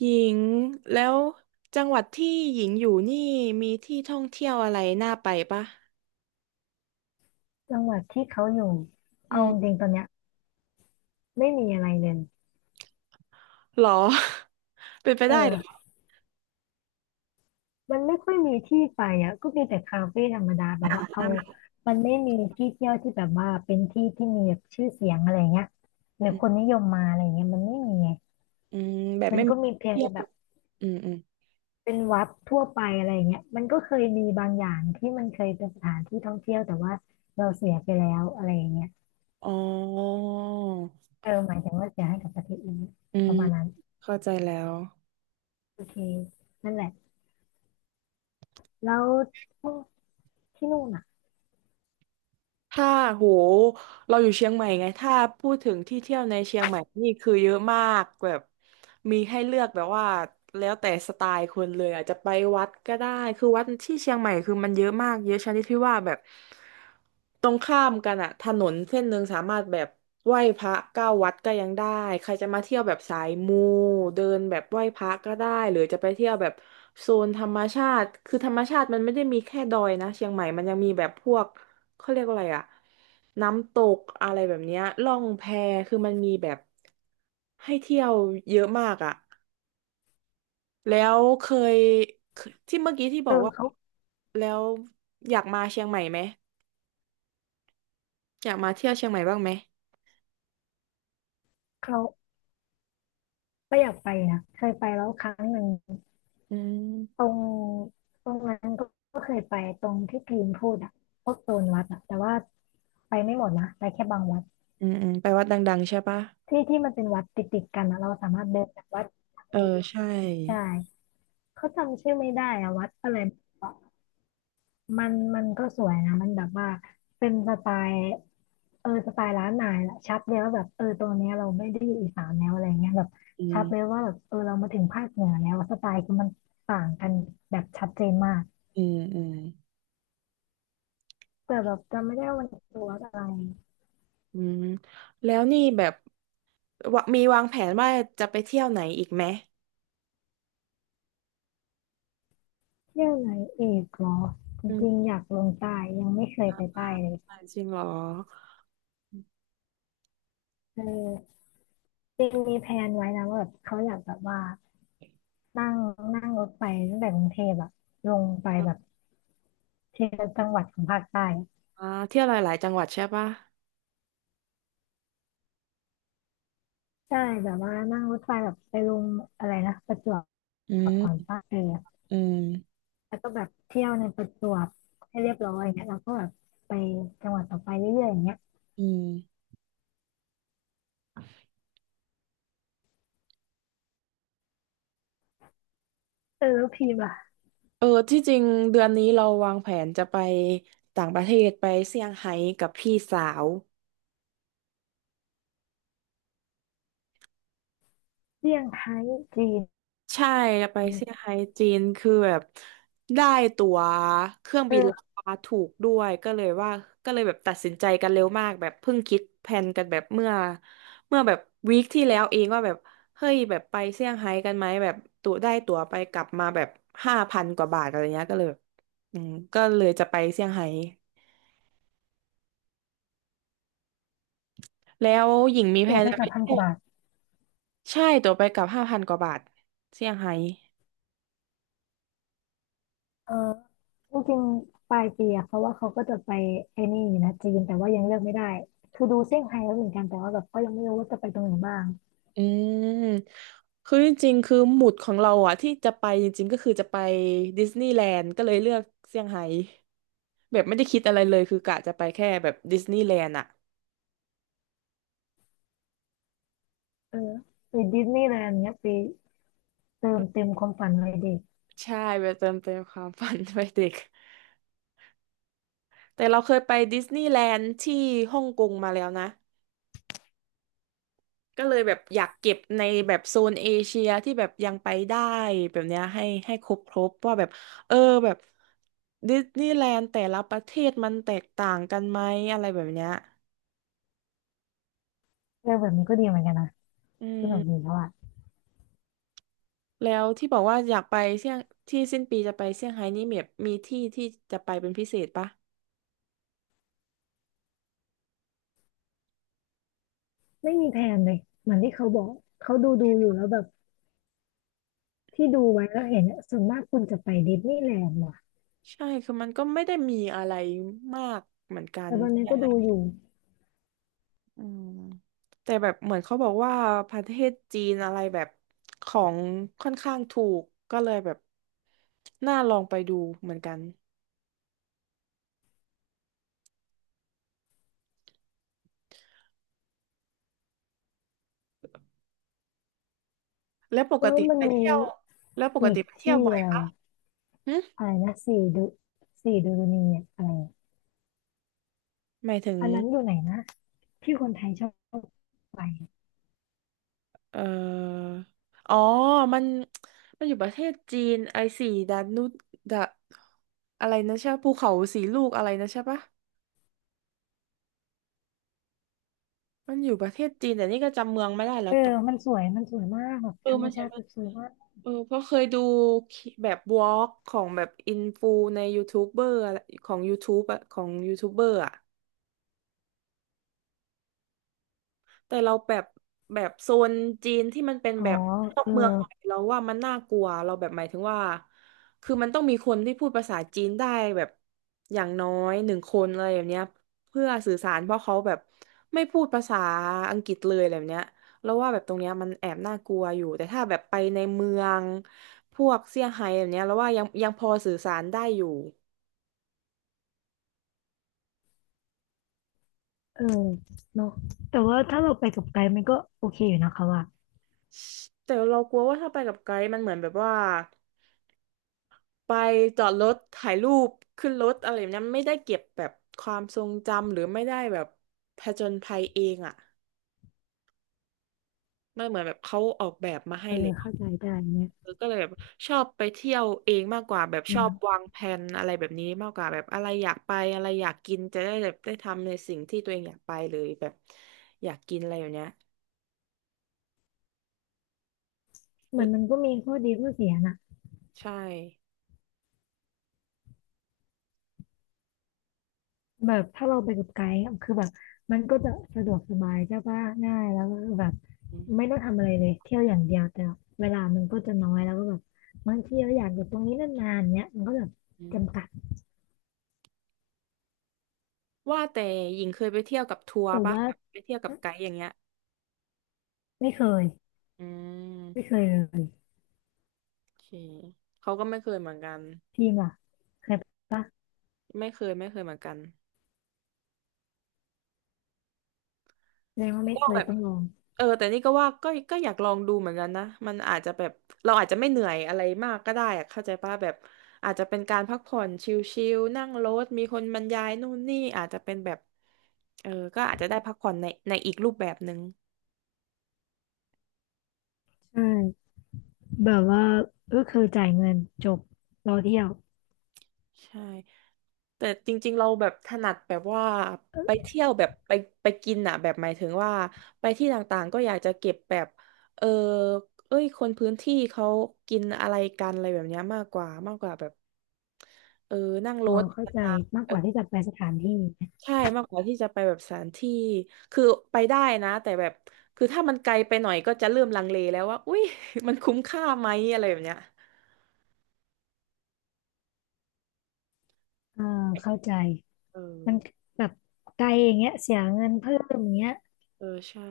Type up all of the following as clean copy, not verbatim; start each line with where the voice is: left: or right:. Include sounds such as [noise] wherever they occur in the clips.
right: หญิงแล้วจังหวัดที่หญิงอยู่นี่มีที่ท่องเที่ยวอะไรน่าไปปะ
left: จังหวัดที่เขาอยู่
right: อื
left: เอา
right: ม
left: จริงๆตอนเนี้ยไม่มีอะไรเลย
right: หรอ [laughs] เป็นไป
left: เอ
right: ได้เหรอ
left: อมันไม่ค่อยมีที่ไปอ่ะก็มีแต่คาเฟ่ธรรมดาแบบว่าเอามันไม่มีที่เที่ยวที่แบบว่าเป็นที่ที่มีแบบชื่อเสียงอะไรเงี้ยหรือ
right: อื
left: คน
right: ม
left: นิยมมาอะไรเงี้ยมันไม่มีไง
right: อืมแบบ
left: มัน
right: ไม่
left: ก็
right: มี
left: มีเพียง
right: เที่ย
left: แต่
right: ว
left: แบบ
right: อืมอืม
left: เป็นวัดทั่วไปอะไรเงี้ยมันก็เคยมีบางอย่างที่มันเคยเป็นสถานที่ท่องเที่ยวแต่ว่าเราเสียไปแล้วอะไรเงี้ย
right: อ๋อ
left: เออหมายถึงว่าเสียให้กับประเทศอื่น
right: อื
left: ป
right: ม
left: ระมาณนั้น
right: เข้าใจแล้ว
left: โอเคนั่นแหละแล้วที่นู่นอ่ะ
right: ถ้าโหเราอยู่เชียงใหม่ไงถ้าพูดถึงที่เที่ยวในเชียงใหม่นี่คือเยอะมากแบบมีให้เลือกแบบว่าแล้วแต่สไตล์คนเลยอาจจะไปวัดก็ได้คือวัดที่เชียงใหม่คือมันเยอะมากเยอะชนิดที่ว่าแบบตรงข้ามกันอะถนนเส้นหนึ่งสามารถแบบไหว้พระเก้าวัดก็ยังได้ใครจะมาเที่ยวแบบสายมูเดินแบบไหว้พระก็ได้หรือจะไปเที่ยวแบบโซนธรรมชาติคือธรรมชาติมันไม่ได้มีแค่ดอยนะเชียงใหม่มันยังมีแบบพวก เขาเรียกว่าอะไรอะน้ำตกอะไรแบบเนี้ยล่องแพคือมันมีแบบให้เที่ยวเยอะมากอะแล้วยเคยที่เมื่อกี้ที่บ
left: เอ
right: อก
left: อ
right: ว่า
left: เขา
right: แล้วอยากมาเชียงใหม่ไหมอยากมาเที่ยวเชียงใหม่บ้างไหม
left: เขาก็อยากไปนะเคยไปแล้วครั้งหนึ่ง
right: อื
left: ตร
right: ม
left: งตรงนั้นก็ก็เคยไปตรงที่พีมพูดอะพวกโซนวัดอะแต่ว่าไปไม่หมดนะไปแค่บางวัด
right: อืมอืมไปวัดดังๆใช่ปะ
left: ที่ที่มันเป็นวัดติดกันอะเราสามารถเดินจากวัด
right: เออใช่
left: ใช่เขาจำชื่อไม่ได้อะวัดอะไร มันก็สวยนะมันแบบว่าเป็นสไตล์เออสไตล์ร้านนายแหละชัดเลยว่าแบบเออตรงเนี้ยเราไม่ได้อยู่อีสานแล้วอะไรเงี้ยแบบ
right: อื
left: ชัดเลย
right: ม
left: ว่าแบบเออเรามาถึงภาคเหนือแล้วสไตล์คือมันต่างกันแบบชัดเจนมาก
right: อืมอืม
left: แต่แบบจำไม่ได้ว่ามันคือวัดอะไร
right: อืมแล้วนี่แบบวะมีวางแผนว่าจะไปเที่ยวไหนอีกไหม
left: เที่ยวไหนอีกเหรอจ
right: อื
left: ริง
right: ม
left: ๆอยากลงใต้ยังไม่เคยไปใต้เลย
right: จริงเหรอ
left: เออจริงมีแพลนไว้นะว่าแบบเขาอยากแบบว่านั่งนั่งรถไปตั้งแต่กรุงเทพอะลงไปแบบทีละจังหวัดของภาคใต้
right: อ่าเที่ยวหลายๆจังหวัดใช่ปะ
left: ใช่แบบว่านั่งรถไฟแบบไปลงอะไรนะประจว
right: อื
left: บก่อน
right: ม
left: ปาเออ
right: อืม
left: แล้วก็แบบเที่ยวในประจวบให้เรียบร้อยอย่างเงี้ยเราก็แบบไปจังหวัดต่อไปเรื่อยๆอย่างเงี้ย
right: อืม
left: เออแล้วพีมล่ะ
right: เออที่จริงเดือนนี้เราวางแผนจะไปต่างประเทศไปเซี่ยงไฮ้กับพี่สาว
left: เซี่ยงไฮ้จีน
right: ใช่ไปเซี่ยงไฮ้จีนคือแบบได้ตั๋วเครื่องบินรา
left: เออ
right: คาถูกด้วยก็เลยว่าก็เลยแบบตัดสินใจกันเร็วมากแบบเพิ่งคิดแผนกันแบบเมื่อแบบวีคที่แล้วเองว่าแบบเฮ้ยแบบไปเซี่ยงไฮ้กันไหมแบบตั๋วได้ตั๋วไปกลับมาแบบห้าพันกว่าบาทอะไรเงี้ยก็เลยแบบอืมก็เลยจะไปเซี่ยงไฮ้ แล้วหญิงมีแผ
left: ตั๋ว
right: น
left: ไป
right: จะไป
left: กับพันก
right: เที่ย
left: ว่า
right: ว
left: บาท
right: ใช่ตั๋วไปกลับห้าพันกว่าบาทเซี่ยงไฮ้
left: เออจริงๆปลายปีอะเพราะว่าเขาก็จะไปไอ้นี่อยู่นะจีนแต่ว่ายังเลือกไม่ได้คือดูเซี่ยงไฮ้แล้วเหมือนกันแต่ว่าแบบก็ยังไม่รู้ว่าจะไปตรงไหนบ้าง
right: อืม คือจริงๆคือหมุดของเราอะที่จะไปจริงๆก็คือจะไปดิสนีย์แลนด์ก็เลยเลือกเซี่ยงไฮ้แบบไม่ได้คิดอะไรเลยคือกะจะไปแค่แบบดิสนีย์แลนด์อะ
left: เออไปดิสนีย์แลนด์เนี้ยไปเติมเต็มความฝันวัยเด็ก
right: ใช่ไปเติมเต็มความฝัน [laughs] ไปเด็กแต่เราเคยไปดิสนีย์แลนด์ที่ฮ่องกงมาแล้วนะ ก็เลยแบบอยากเก็บในแบบโซนเอเชียที่แบบยังไปได้แบบเนี้ยให้ครบครบว่าแบบเออแบบดิสนีย์แลนด์แต่ละประเทศมันแตกต่างกันไหมอะไรแบบเนี้ย
left: เออแบบนี้ก็ดีเหมือนกันนะ
right: อื
left: สนุก
right: ม
left: ดีเพราะว่า
right: แล้วที่บอกว่าอยากไปเซี่ยงที่สิ้นปีจะไปเซี่ยงไฮ้นี่แบบมีที่ที่จะไปเป็นพิเศษปะ
left: ไม่มีแทนเลยเหมือนที่เขาบอก เขาดูอยู่แล้วแบบที่ดูไว้แล้วเห็นอะส่วนมากคนจะไปดิสนีย์แลนด์ว่ะ
right: ใช่คือมันก็ไม่ได้มีอะไรมากเหมือนกั
left: แต่
right: น
left: วันนี้ก็ดูอยู่
right: อืมแต่แบบเหมือนเขาบอกว่าประเทศจีนอะไรแบบของค่อนข้างถูกก็เลยแบบน่าลองไปดูเหมือนกันแล้วปก
left: แล้ว
right: ติ
left: มัน
right: ไปเที่ยวแล้วป
left: มี
right: ก
left: อี
right: ติ
left: ก
right: ไปเที่
left: ที่
right: ยวบ่อย
left: อะไร
right: ปะ
left: วะ
right: หึ
left: อะไรนะสี่ดูสี่ดูนีเนี่ยอะไรอะ
right: หมายถึง
left: อันนั้นอยู่ไหนนะที่คนไทยชอบไป
right: เอ่ออ๋อมันมันอยู่ประเทศจีนไอสีดานุดาอะไรนะใช่ปะภูเขาสีลูกอะไรนะใช่ปะมันอยู่ประเทศจีนแต่นี่ก็จำเมืองไม่ได้แล้
left: เอ
right: ว
left: อ
right: กับ
left: มันสวยมันสวยมากแบบ
right: เออ
left: ธรรม
right: มันใช่
left: ชาติสวยมาก
right: เออเพราะเคยดูแบบวอล์กของแบบอินฟูในยูทูบเบอร์อะไรของ YouTube อะของยูทูบเบอร์อะ แต่เราแบบแบบโซนจีนที่มันเป็น
left: อ๋อ
right: แบบนอก
left: เออ
right: เมืองหน่อยเราว่ามันน่ากลัวเราแบบหมายถึงว่าคือมันต้องมีคนที่พูดภาษาจีนได้แบบอย่างน้อยหนึ่งคนอะไรแบบเนี้ยเพื่อสื่อสารเพราะเขาแบบไม่พูดภาษาอังกฤษเลยอะไรแบบเนี้ยเราวว่าแบบตรงเนี้ยมันแอบน่ากลัวอยู่แต่ถ้าแบบไปในเมืองพวกเซี่ยงไฮ้แบบเนี้ยเราว่ายังพอสื่อสารได้อยู่
left: เออเนอะแต่ว่าถ้าเราไปกับไกด์มันก็โอเคอยู่นะคะว่า
right: แต่เรากลัวว่าถ้าไปกับไกด์มันเหมือนแบบว่า ไปจอดรถถ่ายรูปขึ้นรถอะไรแบบนั้นไม่ได้เก็บแบบความทรงจำหรือไม่ได้แบบผจญภัยเองอ่ะมันเหมือนแบบเขาออกแบบมา
left: เอ
right: ให้เล
left: อ
right: ย
left: เข้าใจได้เนี่ย
right: เออก็เลยแบบชอบไปเที่ยวเองมากกว่าแบบ
left: อื
right: ชอ
left: ม
right: บวางแผนอะไรแบบนี้มากกว่าแบบอะไรอยากไปอะไรอยากกินจะได้แบบได้ทำในสิ่งที่ตัวเองอยากไปเลยแบบอยากกินอะไรอย่างเนี้ย
left: เห
right: เอ
left: มือ
right: อ
left: นมันก็มีข้อดีข้อเสียนะ
right: ใช่
left: แบบถ้าเราไปกับไกด์อะคือแบบมันก็จะสะดวกสบายใช่ปะง่ายแล้วก็แบบ
right: อื
left: ไม่
right: ม
left: ต้องทำอะไรเลยเที่ยวอย่างเดียวแต่เวลามันก็จะน้อยแล้วก็แบบบางทีเราอยากอยู่ตรงนี้นานๆเนี้ยมันก็แบบ
right: อืม
left: จำกัด
right: ว่าแต่หญิงเคยไปเที่ยวกับทัวร์
left: แต่
right: ปะ
left: ว่า
right: แบบไปเที่ยวกับไกด์อย่างเงี้ย
left: ไม่เคย
right: อืม
left: ไม่เคยเลย
right: โอเคเขาก็ไม่เคยเหมือนกัน
left: ทีมล่ะเคยปะ
right: ไม่เคยไม่เคยเหมือนกัน
left: แสดงว่าไม่
right: ก็
left: เค
right: แบ
left: ย
right: บ
left: ต้องลอง
right: เออแต่นี่ก็ว่าก็อยากลองดูเหมือนกันนะมันอาจจะแบบเราอาจจะไม่เหนื่อยอะไรมาก ก็ได้อะเข้าใจป่ะแบบอาจจะเป็นการพักผ่อนชิลๆนั่งรถ มีคนบรรยายนู่นนี่อาจจะเป็นแบบอก็อาจจะได้พักผ่อนในอีกรูปแบบหนึ่ง
left: ใช่แบบว่าก็คือจ่ายเงินจบรอเที่ยว
right: ใช่ แต่จริงๆเราแบบถนัดแบบว่าไปเที่ยวแบบไปกินอะแบบหมายถึงว่าไปที่ต่างๆก็อยากจะเก็บแบบเออเอ้ยคนพื้นที่เขากินอะไรกันอะไรแบบเนี้ยมากกว่าแบบเออนั่งร
left: อ๋อ
right: ถ
left: เข้าใจมากกว่าที่จะไปสถานที่
right: ใช่มากกว่าที่จะไปแบบสถานที่คือไปได้นะแต่แบบคือถ้ามันไกลไปหน่อยก็จะเริ่มลังเลแล้วว่าอุ้ย [laughs] มันคุ้มค่าไหมอะไรแบบเนี้ย
left: อ่าเข้าใจ
right: เอ
left: มั
right: อ
left: นแบบไกลอย่างเงี้ยเสียเงินเพิ่มอย่างเงี้ย
right: เออใช่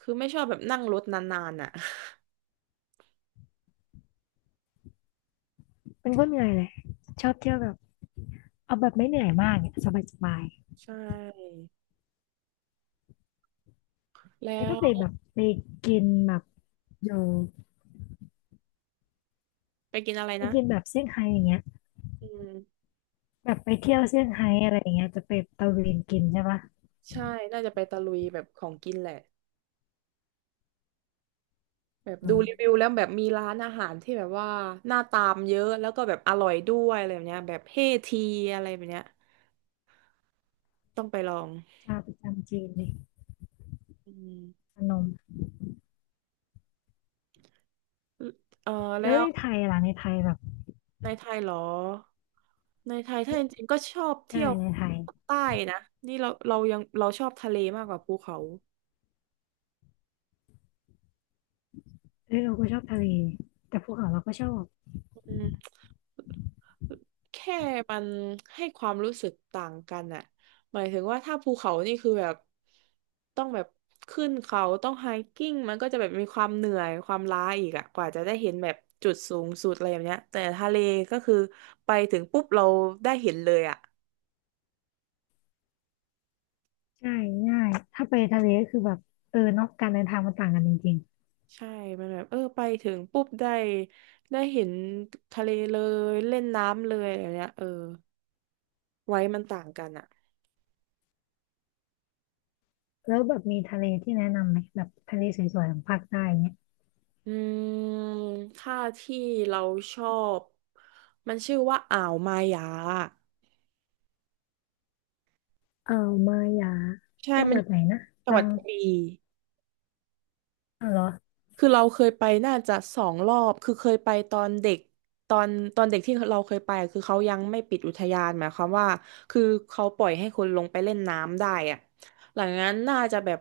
right: คือไม่ชอบแบบนั่งรถนานๆอ่ะ
left: เป็นคนเหนื่อยเลยชอบเที่ยวแบบเอาแบบไม่เหนื่อยมากเนี่ยสบายสบาย
right: [laughs] ใช่แล้
left: ไม่ต้อง
right: ว
left: ไปแบบไปกินแบบอยู่
right: ไปกินอะไร
left: ไป
right: นะ
left: กินแบบเซี่ยงไฮ้อย่างเงี้ย
right: อืม
left: แบบไปเที่ยวเซี่ยงไฮ้อะไรอย่างเงี้ยจะไปตะเวนกินใช่ปะ
right: ใช่น่าจะไปตะลุยแบบของกินแหละแบบ
left: อื
right: ดู
left: ม
right: รีวิวแล้วแบบมีร้านอาหารที่แบบว่าน่าตามเยอะแล้วก็แบบอร่อยด้วยอะไรแบบเนี้ยแบบเฮทีอะไรแบบเนี้ยต้องไปลอง
left: ชาประจำจีนเลย
right: อืม
left: ขนม
right: เออ
left: แล้ว
right: แล้ว
left: ในไทยล่ะในไทยแบบ
right: ในไทยเหรอในไทยถ้า
left: เอ๊ะ
right: จริงๆก็ชอบ
left: ใช่
right: เที่ยว
left: ในไทย
right: ใต้นะนี่เรายังเราชอบทะเลมากกว่าภูเขา
left: เอ้ยเราก็ชอบทะเลแต่ภูเขาเราก็ชอบ
right: อืม แค่มันให้ความรู้สึกต่างกันอะหมายถึงว่าถ้าภูเขานี่คือแบบต้องแบบขึ้นเขาต้องไฮกิ้งมันก็จะแบบมีความเหนื่อยความล้าอีกอะกว่าจะได้เห็นแบบจุดสูงสุดอะไรแบบเนี้ยแต่ทะเลก็คือไปถึงปุ๊บเราได้เห็นเลยอะ
left: ใช่ง่ายถ้าไปทะเลก็คือแบบเออเนอกการเดินทางมันต่างกันจริง
right: ใช่มันแบบเออไปถึงปุ๊บได้เห็นทะเลเลยเล่นน้ำเลยอะไรเนี้ยเออไว้มันต่างกันอะ
left: ๆแล้วแบบมีทะเลที่แนะนำไหมแบบทะเลสวยๆของภาคใต้เนี่ย
right: อืมค่าที่เราชอบ มันชื่อว่าอ่าวมายา
left: อ่าวมาหยา
right: ใช่
left: จังห
right: มัน
left: วัดไหนนะ
right: จัง
left: ตั
right: หวัด
left: ง
right: กระบี่
left: อ้าวเหรอ
right: คือเราเคยไปน่าจะ2 รอบ คือเคยไปตอนเด็ก ตอนตอนเด็กที่เราเคยไปอะคือเขายังไม่ปิดอุทยานหมายความว่า คือเขาปล่อยให้คนลงไปเล่นน้ำได้อะหลังจากนั้นน่าจะแบบ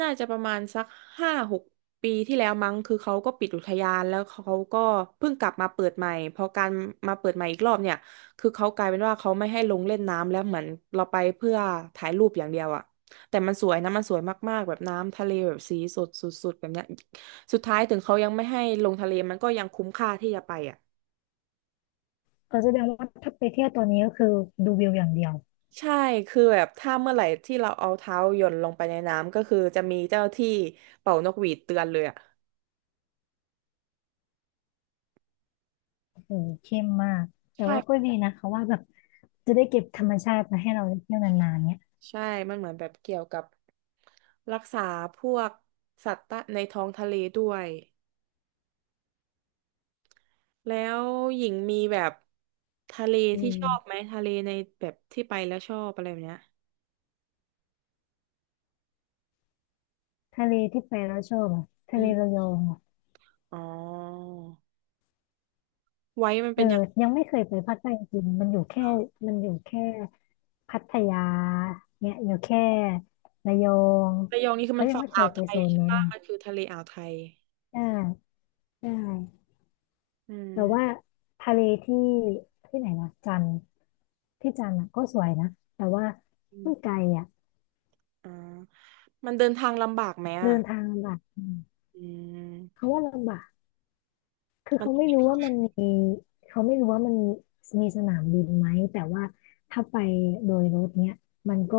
right: น่าจะประมาณสัก5-6ปีที่แล้วมั้งคือเขาก็ปิดอุทยานแล้วเขาก็เพิ่งกลับมาเปิดใหม่พอการมาเปิดใหม่อีกรอบเนี่ยคือเขากลายเป็นว่าเขาไม่ให้ลงเล่นน้ำแล้วเหมือนเราไปเพื่อถ่ายรูปอย่างเดียวอะ แต่มันสวยนะมันสวยมากๆแบบน้ำทะเลแบบสีสดสุดๆแบบเนี้ยสุดท้ายถึงเขายังไม่ให้ลงทะเลมันก็ยังคุ้มค่าที่จะไปอ่ะ
left: เออแสดงว่าถ้าไปเที่ยวตอนนี้ก็คือดูวิวอย่างเดียว
right: ใช่คือแบบถ้าเมื่อไหร่ที่เราเอาเท้าหย่อนลงไปในน้ำก็คือจะมีเจ้าที่เป่านกหวีดเตือนเลยอ่ะ
left: โอ้เข้มมากแต่ว่าก็
right: ใช่
left: ดีนะเขาว่าแบบจะได้เก็บธรรมชาติมาให้เราได้เที่ยวนานๆเนี้ย
right: ใช่มันเหมือนแบบเกี่ยวกับรักษาพวกสัตว์ตะในท้องทะเลด้วยแล้วหญิงมีแบบทะเล
left: อื
right: ที่ชอบไหม
left: ม
right: ทะเลในแบบที่ไปแล้วชอบอะไรแบบเนี้ย
left: ทะเลที่ไปแล้วชอบอ่ะทะ
right: อื
left: เลระ
right: ม
left: ยองอ่ะ
right: อ๋อไว้มัน
left: เอ
right: เป็
left: อ
right: นยัง
left: ยังไม่เคยไปภาคใต้จริงๆมันอยู่แค่พัทยาเนี่ยอยู่แค่ระยอง
right: ระยองนี่คือ
left: เขา
right: มัน
left: ยัง
right: ฝั่ง
left: ไม่เค
right: อ่า
left: ย
right: ว
left: ไป
right: ไท
left: โซ
right: ย
left: น
right: ใช่
left: นั้น
right: ปะมันคือทะเลอ่าวไทย
left: ได้ได้
right: อื
left: แต่ว่า
right: ม
left: ทะเลที่ไหนนะจันทร์ ที่จันทร์อะก็สวยนะแต่ว่า
right: อม
left: มันไกลอ่ะ
right: อ่ามันเดินทางลำบากไหม
left: เดิ
right: อ่ะ
left: นทางลำบากอืม
right: อืม
left: เขาว่าลำบากคือ
right: มัน
left: เขาไม่รู้ว่ามันมีเขาไม่รู้ว่ามันมีสนามบินไหมแต่ว่าถ้าไปโดยรถเนี้ยมันก็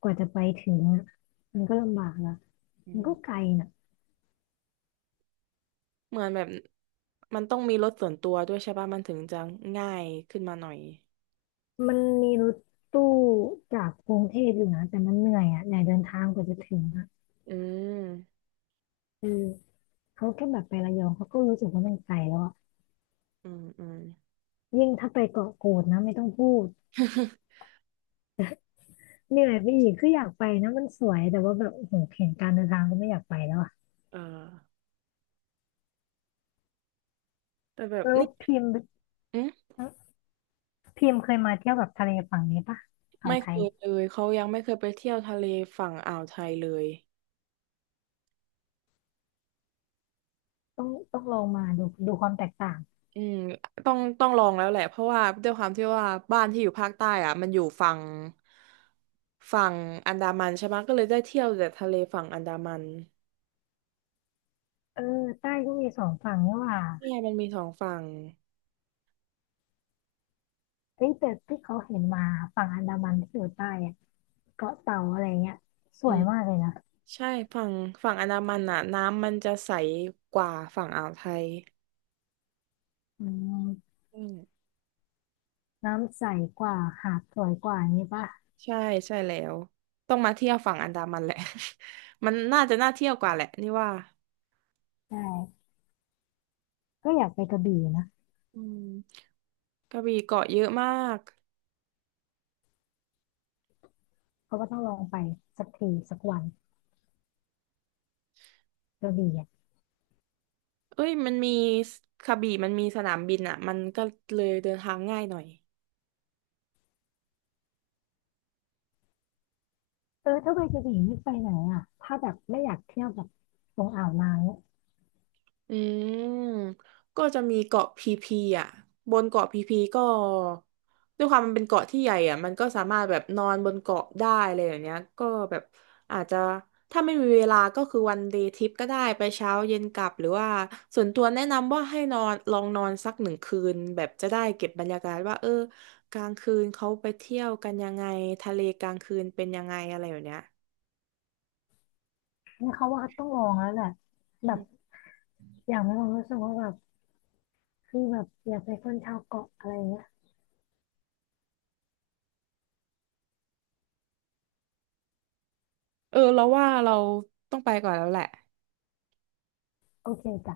left: กว่าจะไปถึงอะมันก็ลำบากละ
right: อื
left: มันก็
right: ม
left: ไกลน่ะ
right: เหมือนแบบมันต้องมีรถส่วนตัวด้วยใช่ปะมันถึงจะง่ายขึ้นมาหน่อย
left: มันมีรถตู้จากกรุงเทพอยู่นะแต่มันเหนื่อยอ่ะเหนอยเดินทางกว่าจะถึงอ่ะ
right: อืม
left: เออเขาแค่แบบไประยองเขาก็รู้สึกว่ามันไกลแล้วอ่ะ
right: อืม
left: ยิ่งถ้าไปเกาะกูดนะไม่ต้องพูด
right: [laughs]
left: เหนื่อยไปอีกคืออยากไปนะมันสวยแต่ว่าแบบโอ้โหเห็นการเดินทางก็ไม่อยากไปแล้วอะ
right: เออแต่แบบ
left: แล้ว
right: นี่
left: พิมพ์
right: อืม
left: พิมพ์เคยมาเที่ยวแบบทะเลฝั่งนี้ปะอ่าว
right: ไม่
left: ไท
right: เค
left: ย
right: ยเลยเขายังไม่เคยไปเที่ยวทะเลฝั่งอ่าวไทยเลย
left: ต้องลองมาดูดูความแตกต่าง
right: อืมต้องลองแล้วแหละเพราะว่าด้วยความที่ว่าบ้านที่อยู่ภาคใต้อ่ะมันอยู่ฝั่งฝั่งอันดามันใช่ไหมก็เลยได้เที่ยวแต่ทะเลฝั่งอันดามัน
left: เออใต้ก็มีสองฝั่งนี่หว่า
right: เนี่ยมันมี2 ฝั่ง
left: เฮ้ยแต่ที่เขาเห็นมาฝั่งอันดามันที่อยู่ใต้อะเกาะเต่าอะไรเงี้ยส
right: อื
left: วย
right: ม
left: มากเลยนะ
right: ใช่ ฝั่งอันดามันอ่ะน้ำมันจะใสกว่าฝั่งอ่าวไทย
left: อืม
right: อืม
left: น้ำใสกว่าหาดสวยกว่านี้ปะ
right: ใช่ ใช่แล้วต้องมาเที่ยวฝั่งอันดามันแหละ [laughs] มันน่าจะน่าเที่ยวกว่าแหละนี่ว่า
left: ใช่ก็อยากไปกระบี่นะ
right: อืมกระบี่เกาะเยอะมาก
left: เพราะว่าต้องลองไปสักทีสักวันกระบี่อะ
right: เอ้ยมันมีกระบี่มันมีสนามบินอ่ะ มันก็เลยเดินทางง่ายหน่อย
left: เออถ้าไปกระบี่นี่ไปไหนอ่ะถ้าแบบไม่อยากเที่ยวแบบตรงอ่าวนางเนี่ย
right: อืมก็จะมีเกาะพีพีอ่ะ บนเกาะพีพีก็ด้วยความมันเป็นเกาะที่ใหญ่อ่ะ มันก็สามารถแบบนอนบนเกาะได้อะไรอย่างเนี้ยก็แบบอาจจะถ้าไม่มีเวลาก็คือวันเดย์ทริปก็ได้ไปเช้าเย็นกลับหรือว่าส่วนตัวแนะนำว่าให้นอนลองนอนสัก1 คืนแบบจะได้เก็บบรรยากาศว่าเออกลางคืนเขาไปเที่ยวกันยังไงทะเลกลางคืนเป็นยังไงอะไรอย่างเนี้ย
left: เนี่ยเขาว่าต้องลองแล้วแหละแบบอย่างไม่ลองรู้สึกว่าแบบคือแบบอยากไปคนชาวเกาะอะไรเงี้ย
right: เออเราว่าเราต้องไปก่อนแล้วแหละ
left: โอเคจ้ะ